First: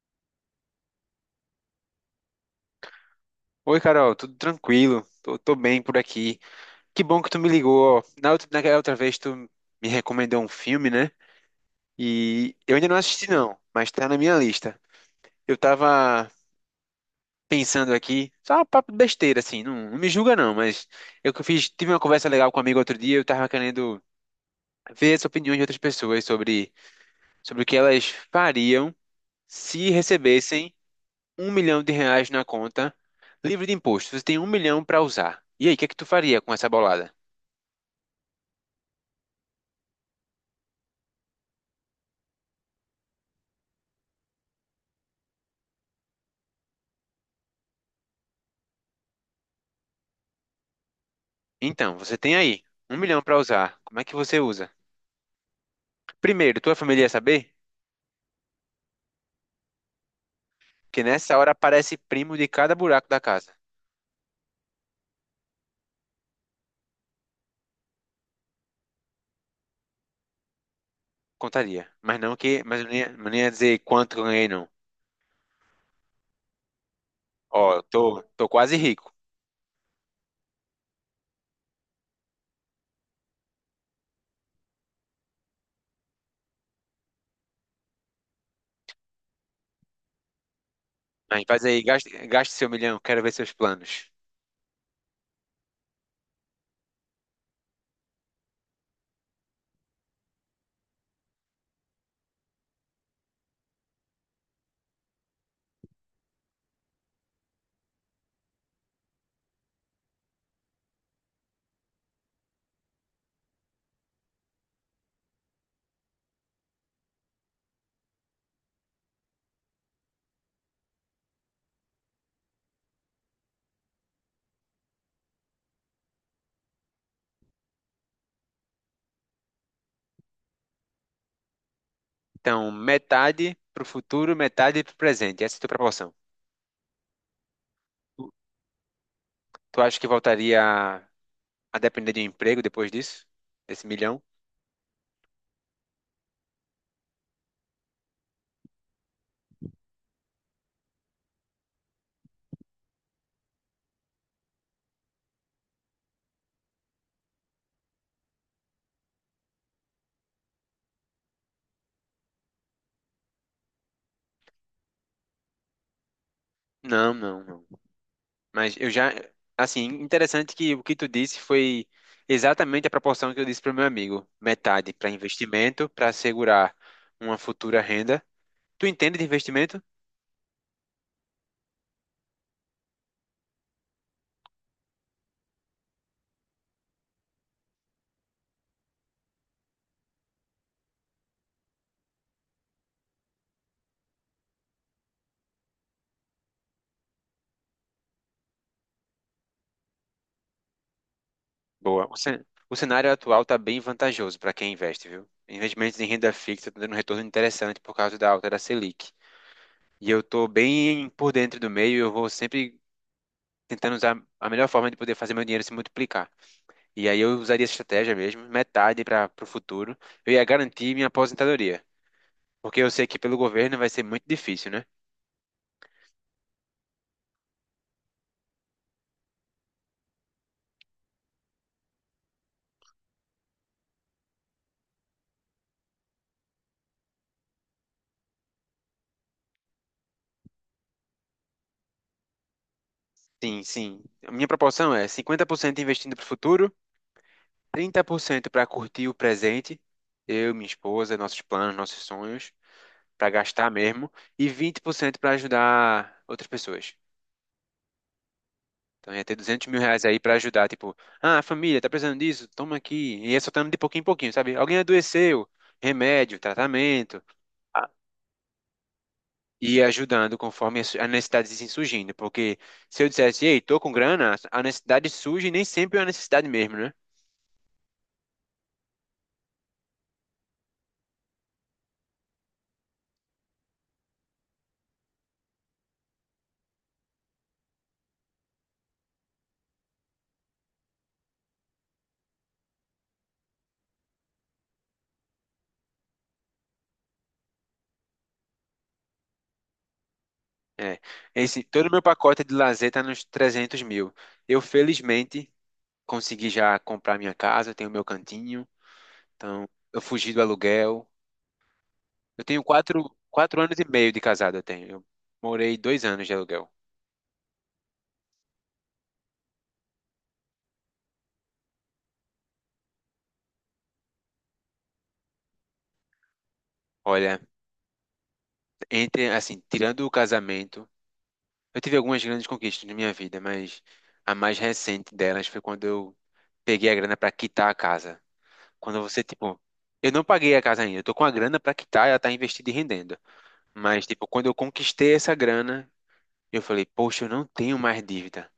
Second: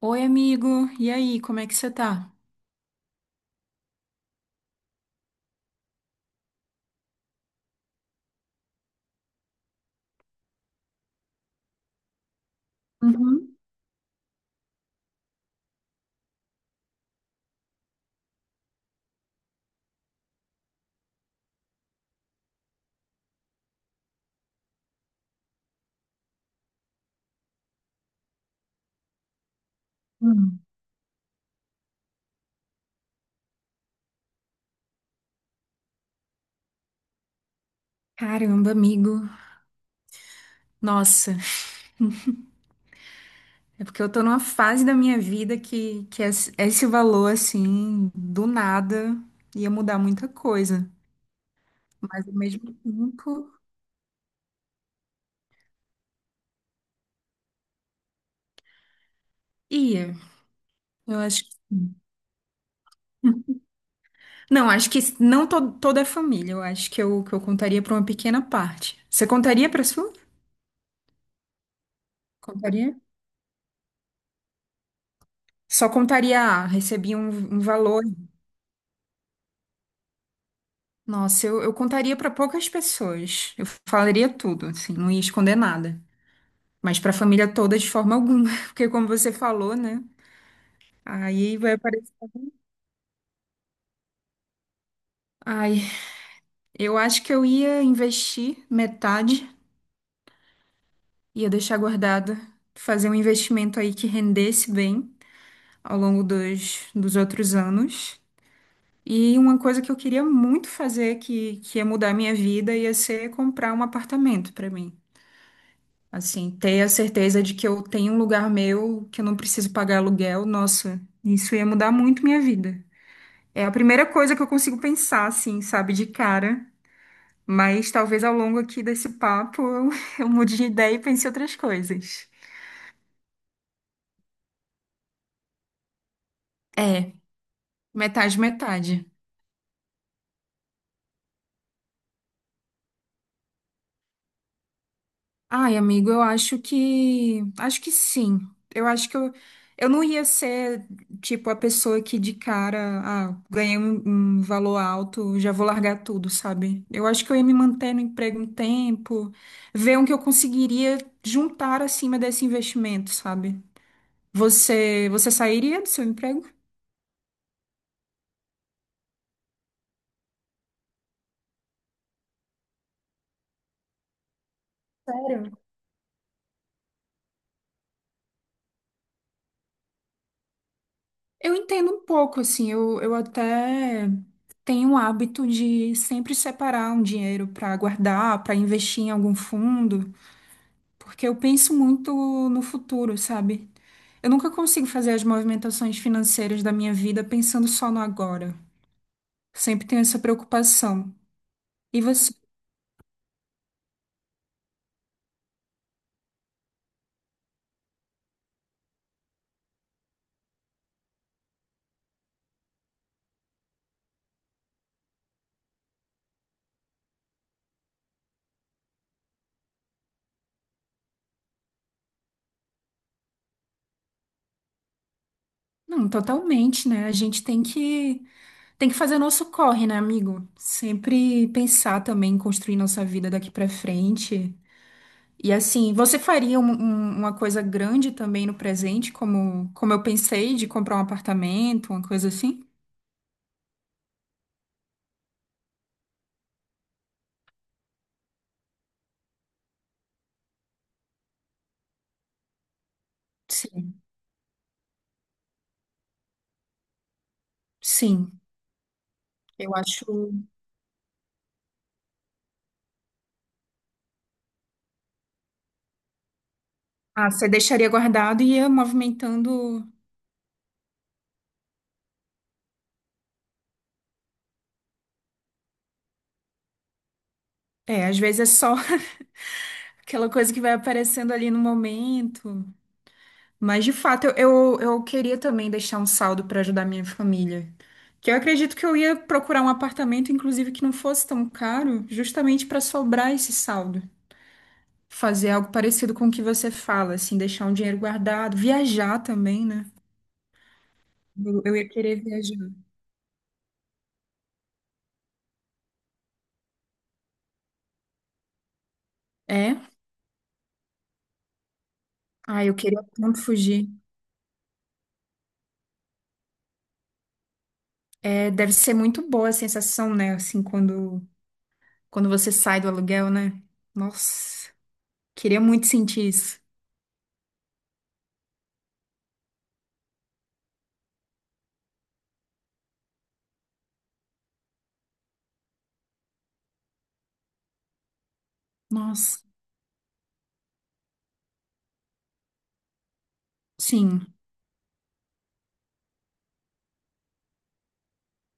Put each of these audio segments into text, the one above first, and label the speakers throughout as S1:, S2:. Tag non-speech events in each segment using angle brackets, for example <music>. S1: Oi, amigo. E aí, como é que você tá?
S2: Oi, Carol, tudo tranquilo? Tô bem por aqui. Que bom que tu me ligou. Ó, naquela outra vez tu me recomendou um filme, né? E eu ainda não assisti não,
S1: Uhum.
S2: mas tá na minha lista. Eu tava pensando aqui, só um papo de besteira assim, não me julga não, mas tive uma conversa legal com um amigo outro dia, eu tava querendo ver as opiniões de outras pessoas sobre o que elas fariam se
S1: Hum.
S2: recebessem um milhão de reais na conta, livre de imposto. Você tem um milhão pra usar. E aí, o que é que tu faria com essa bolada?
S1: Caramba, amigo. Nossa, é porque eu tô numa fase da minha vida que é esse valor, assim, do nada, ia mudar muita coisa.
S2: Então, você
S1: Mas ao
S2: tem aí
S1: mesmo
S2: um milhão para
S1: tempo,
S2: usar. Como é que você usa? Primeiro, tua família ia saber?
S1: ia.
S2: Porque
S1: Eu
S2: nessa
S1: acho
S2: hora
S1: que.
S2: aparece primo de cada buraco da casa.
S1: <laughs> Não, acho que não toda a família. Eu acho que eu contaria pra uma pequena parte. Você contaria pra sua?
S2: Contaria. Mas eu
S1: Contaria?
S2: não ia dizer quanto eu ganhei, não.
S1: Só contaria, ah, recebi um, um
S2: Ó,
S1: valor.
S2: tô quase rico.
S1: Nossa, eu contaria para poucas pessoas. Eu falaria tudo, assim, não ia esconder nada. Mas para a família toda, de forma alguma. <laughs> Porque, como você falou, né?
S2: Mas
S1: Aí
S2: faz
S1: vai
S2: aí,
S1: aparecer.
S2: gaste seu milhão, quero ver seus planos.
S1: Ai, eu acho que eu ia investir metade, ia deixar guardado, fazer um investimento aí que rendesse bem ao longo dos outros anos. E uma coisa que eu queria muito fazer, que ia mudar a minha vida, ia ser comprar um apartamento para mim. Assim, ter a certeza de que eu tenho um lugar meu, que eu não preciso pagar aluguel, nossa, isso ia mudar muito minha vida. É a primeira coisa que eu consigo pensar, assim, sabe, de cara. Mas talvez ao longo aqui desse papo eu, <laughs> eu mude de ideia e pense em outras coisas.
S2: Então, metade pro futuro, metade pro presente. Essa é a tua proporção.
S1: É,
S2: Tu,
S1: metade, metade.
S2: tu acha que voltaria a depender de um emprego depois disso? Desse milhão?
S1: Ai, amigo, eu acho que. Acho que sim. Eu acho que eu não ia ser, tipo, a pessoa que de cara, ah, ganhei um, um valor alto, já vou largar tudo, sabe? Eu acho que eu ia me manter no emprego um tempo, ver o que eu conseguiria juntar acima desse investimento, sabe? Você sairia do seu emprego?
S2: Não. Mas eu já, interessante que o que tu disse foi exatamente a proporção que eu disse para o meu amigo, metade para investimento, para assegurar uma futura renda. Tu entende de investimento?
S1: Eu entendo um pouco, assim, eu até tenho o hábito de sempre separar um dinheiro para guardar, para investir em algum fundo, porque eu penso muito no futuro, sabe? Eu nunca consigo fazer as movimentações financeiras da minha vida pensando só no agora. Sempre tenho essa preocupação. E
S2: Boa.
S1: você?
S2: O cenário atual está bem vantajoso para quem investe, viu? Investimentos em renda fixa estão dando um retorno interessante por causa da alta da Selic. E eu estou bem por dentro do meio, eu vou sempre tentando usar a melhor forma de poder fazer meu dinheiro se multiplicar. E aí eu usaria essa estratégia mesmo, metade para o futuro. Eu ia garantir minha aposentadoria. Porque eu sei que pelo governo vai ser muito difícil, né?
S1: Não, totalmente, né? A gente tem que fazer nosso corre, né, amigo? Sempre pensar também em construir nossa vida daqui para frente. E assim, você faria uma coisa grande também no presente, como, como eu pensei, de comprar um apartamento, uma coisa assim?
S2: Sim. A minha proporção é 50% investindo para o futuro, 30% para curtir o presente, eu, minha esposa, nossos planos, nossos sonhos, para gastar
S1: Sim,
S2: mesmo, e 20% para ajudar outras pessoas.
S1: sim.
S2: Então ia ter 200
S1: Eu
S2: mil reais aí para
S1: acho.
S2: ajudar, tipo, ah, família, tá precisando disso? Toma aqui. E ia soltando de pouquinho em pouquinho, sabe? Alguém adoeceu, remédio, tratamento.
S1: Ah, você deixaria guardado e ia
S2: E
S1: movimentando.
S2: ajudando conforme as necessidades assim surgindo. Porque se eu dissesse, ei, tô com grana, a necessidade surge e nem sempre é uma necessidade mesmo, né?
S1: É, às vezes é só <laughs> aquela coisa que vai aparecendo ali no momento. Mas, de fato, eu queria também deixar um saldo para ajudar minha família. Que eu acredito que eu ia procurar um apartamento, inclusive, que não fosse tão caro, justamente para sobrar esse saldo. Fazer algo parecido com o que você fala, assim, deixar um dinheiro guardado, viajar também, né?
S2: É. Esse,
S1: Eu
S2: todo
S1: ia
S2: o meu
S1: querer
S2: pacote de
S1: viajar.
S2: lazer tá nos 300 mil. Eu, felizmente, consegui já comprar minha casa, eu tenho meu cantinho, então
S1: É?
S2: eu fugi do aluguel. Eu tenho
S1: Ah, eu queria tanto
S2: quatro anos e
S1: fugir.
S2: meio de casado, eu tenho. Eu morei dois anos de aluguel.
S1: É, deve ser muito boa a sensação, né? Assim, quando você sai do aluguel, né? Nossa, queria muito sentir isso.
S2: Olha, entre, assim, tirando o casamento, eu tive algumas grandes conquistas na minha vida, mas a mais recente delas foi quando eu peguei a grana para quitar a casa. Quando você,
S1: Nossa,
S2: tipo, eu não paguei a casa ainda, eu tô com a grana para quitar, ela tá investida e rendendo. Mas, tipo,
S1: sim.
S2: quando eu conquistei essa grana, eu falei, poxa, eu não tenho mais dívida.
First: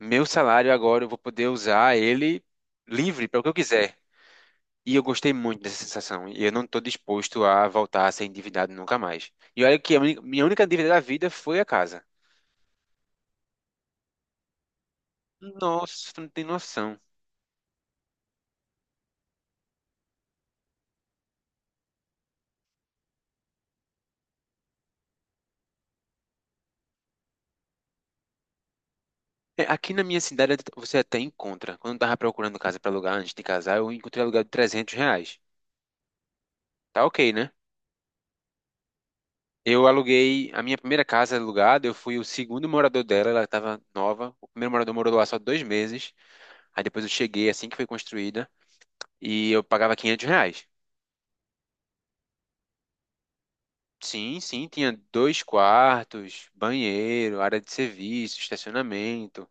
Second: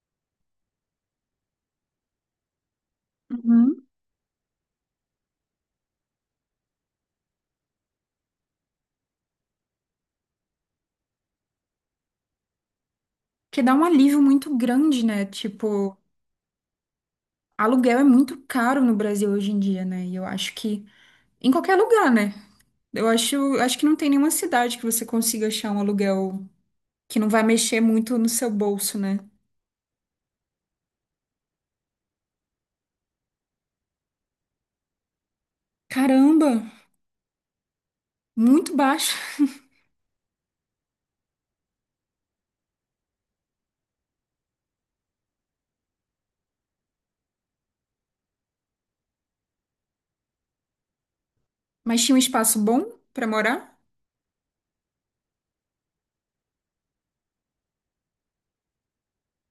S2: Meu salário agora eu vou poder usar ele livre para o que eu
S1: Uhum.
S2: quiser. E eu gostei muito dessa sensação. E eu não tô disposto a voltar a ser endividado nunca mais. E olha que minha única dívida da vida foi a casa.
S1: Que dá um alívio muito grande, né? Tipo,
S2: Nossa, tu não tem noção.
S1: aluguel é muito caro no Brasil hoje em dia, né? E eu acho que em qualquer lugar, né? Eu acho, acho que não tem nenhuma cidade que você consiga achar um aluguel que não vai mexer muito no seu bolso, né?
S2: É, aqui na minha cidade você até encontra. Quando eu tava procurando casa pra alugar antes de casar, eu encontrei aluguel de trezentos reais.
S1: Caramba,
S2: Tá ok, né?
S1: muito baixo.
S2: Eu aluguei a minha primeira casa alugada, eu fui o segundo morador dela, ela estava nova. O primeiro morador morou lá só dois meses. Aí depois eu cheguei assim que foi construída e eu pagava quinhentos reais.
S1: Mas tinha um espaço bom pra morar?
S2: Sim, tinha dois quartos, banheiro, área de serviço, estacionamento.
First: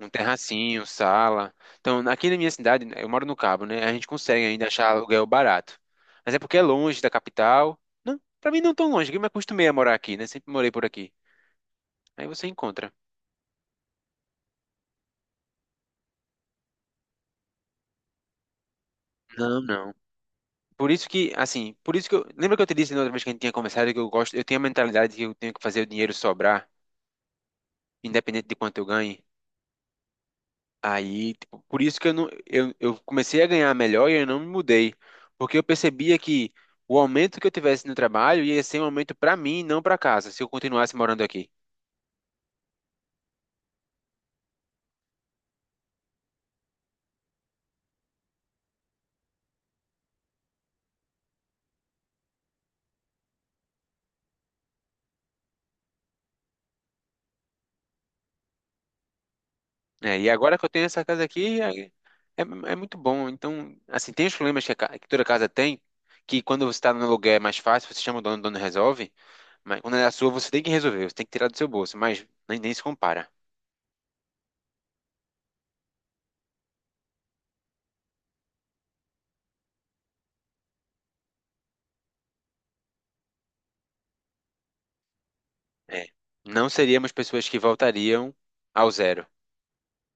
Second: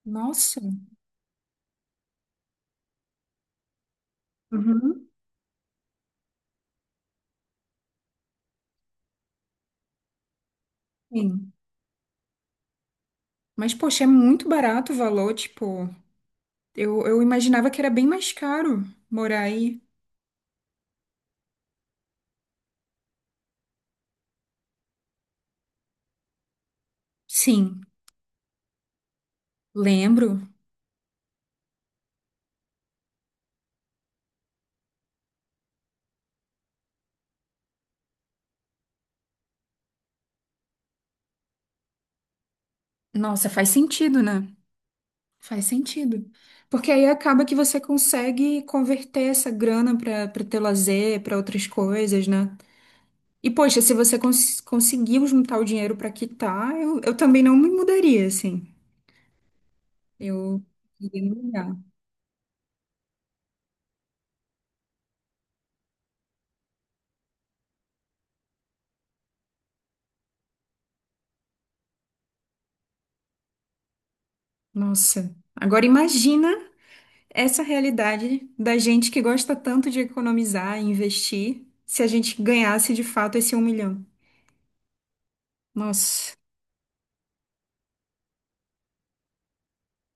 S2: Um
S1: Nossa.
S2: terracinho, sala. Então, aqui na minha cidade, né, eu moro no Cabo, né? A gente consegue ainda achar
S1: Uhum.
S2: aluguel barato. Mas é porque é longe da capital. Não, pra mim não é tão longe, que eu me acostumei a morar aqui, né? Sempre morei por aqui.
S1: Sim.
S2: Aí você encontra.
S1: Mas, poxa, é muito barato o valor, tipo, eu imaginava que era bem mais caro morar
S2: Não,
S1: aí.
S2: não. Por isso que, assim, por isso que eu. Lembra que eu te disse na outra vez que a gente tinha conversado que eu gosto, eu tenho a mentalidade que eu tenho que fazer o dinheiro sobrar,
S1: Sim,
S2: independente de quanto eu ganhe?
S1: lembro.
S2: Aí, tipo, por isso que eu, não, eu comecei a ganhar melhor e eu não me mudei, porque eu percebia que o aumento que eu tivesse no trabalho ia ser um aumento para mim, não para casa, se eu continuasse morando aqui.
S1: Nossa, faz sentido, né? Faz sentido. Porque aí acaba que você consegue converter essa grana para teu lazer, para outras coisas, né? E, poxa, se você conseguiu juntar o dinheiro para quitar, eu também não me mudaria, assim.
S2: É, e agora
S1: Eu
S2: que eu tenho essa casa
S1: iria me
S2: aqui,
S1: mudar.
S2: é muito bom. Então, assim, tem os problemas que toda casa tem, que quando você está no aluguel é mais fácil, você chama o dono resolve, mas quando é a sua você tem que resolver, você tem que tirar do seu bolso, mas nem se compara.
S1: Nossa. Agora imagina essa realidade da gente que gosta tanto de economizar e investir, se a gente ganhasse de fato esse um milhão.
S2: É,
S1: Nossa.
S2: não seríamos pessoas que voltariam ao zero.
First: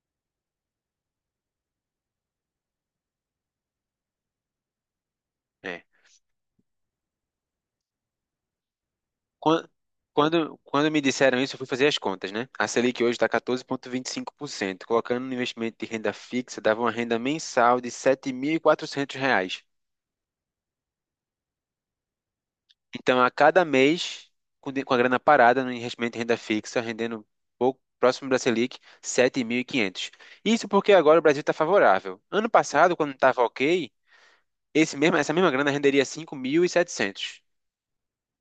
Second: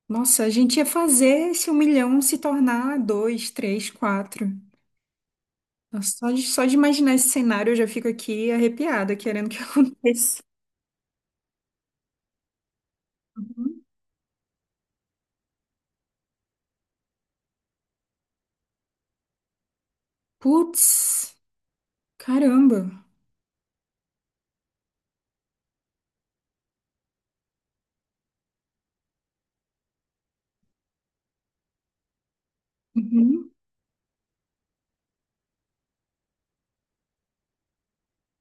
S1: Nossa, a gente ia fazer esse um milhão se tornar dois, três, quatro.
S2: Né?
S1: Nossa, só de imaginar esse cenário eu já fico aqui arrepiada, querendo que <laughs>
S2: Quan-
S1: aconteça.
S2: Quando me disseram isso, eu fui fazer as contas, né? A Selic hoje está quatorze
S1: Uhum.
S2: vírgula vinte e cinco por cento. Colocando no investimento de renda fixa, dava uma renda mensal de 7.400 reais.
S1: Putz, caramba.
S2: Então, a cada mês, com a grana parada no investimento de renda fixa, rendendo pouco próximo da Selic, 7.500. Isso porque agora o Brasil está favorável. Ano passado, quando estava
S1: Uhum.
S2: ok, essa mesma grana renderia 5.700,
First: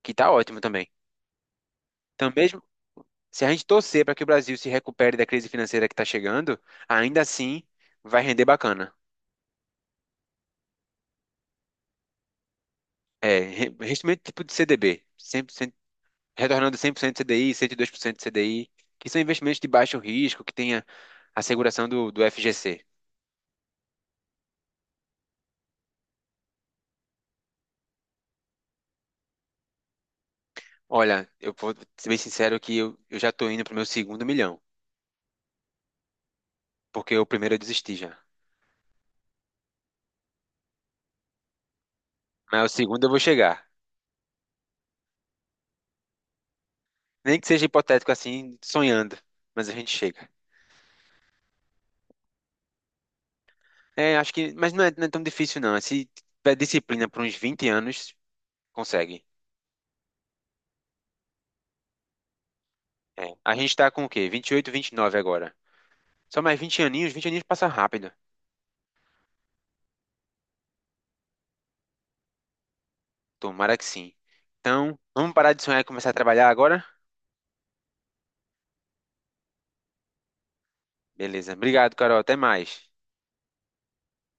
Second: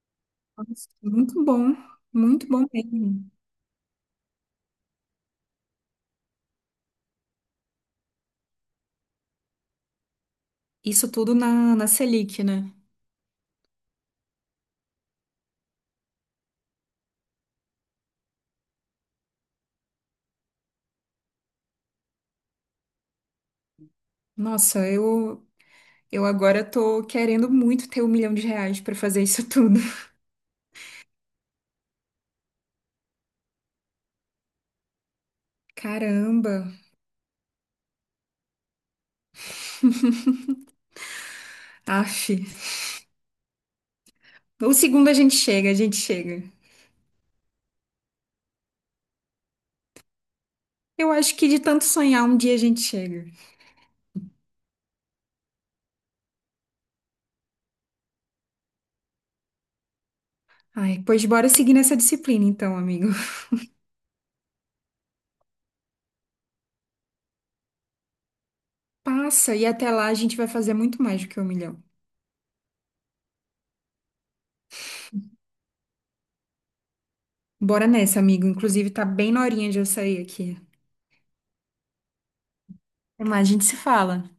S2: que está ótimo também.
S1: Nossa, muito bom,
S2: Então,
S1: muito
S2: mesmo
S1: bom mesmo.
S2: se a gente torcer para que o Brasil se recupere da crise financeira que está chegando, ainda assim vai render bacana.
S1: Isso tudo na Selic, né?
S2: É, investimento tipo de CDB, 100%, retornando 100% CDI, 102% CDI, que são investimentos de baixo risco, que tenha a seguração do FGC.
S1: Nossa, eu agora tô querendo muito ter um milhão de reais pra fazer isso tudo. <laughs>
S2: Olha, eu vou ser bem sincero que eu já estou indo para o meu segundo milhão,
S1: Caramba,
S2: porque o primeiro eu desisti já.
S1: aff.
S2: Mas o segundo eu vou chegar.
S1: O segundo a gente chega, a gente chega.
S2: Nem que seja hipotético assim, sonhando, mas a gente chega.
S1: Eu acho que de tanto sonhar, um dia a gente chega.
S2: É, acho que, não é tão difícil não. É. Se tiver disciplina por uns 20 anos, consegue.
S1: Ai, pois bora seguir nessa disciplina então, amigo.
S2: É.
S1: <laughs>
S2: A gente tá com o quê? Vinte e oito, vinte e nove agora. Só mais 20 aninhos passa rápido.
S1: Passa e até lá a gente vai fazer muito mais do que um milhão.
S2: Tomara que sim. Então, vamos parar de sonhar e começar a trabalhar agora?
S1: Bora nessa, amigo. Inclusive, tá bem na horinha de eu sair aqui.
S2: Beleza. Obrigado, Carol. Até mais.
S1: Até mais, a gente se fala.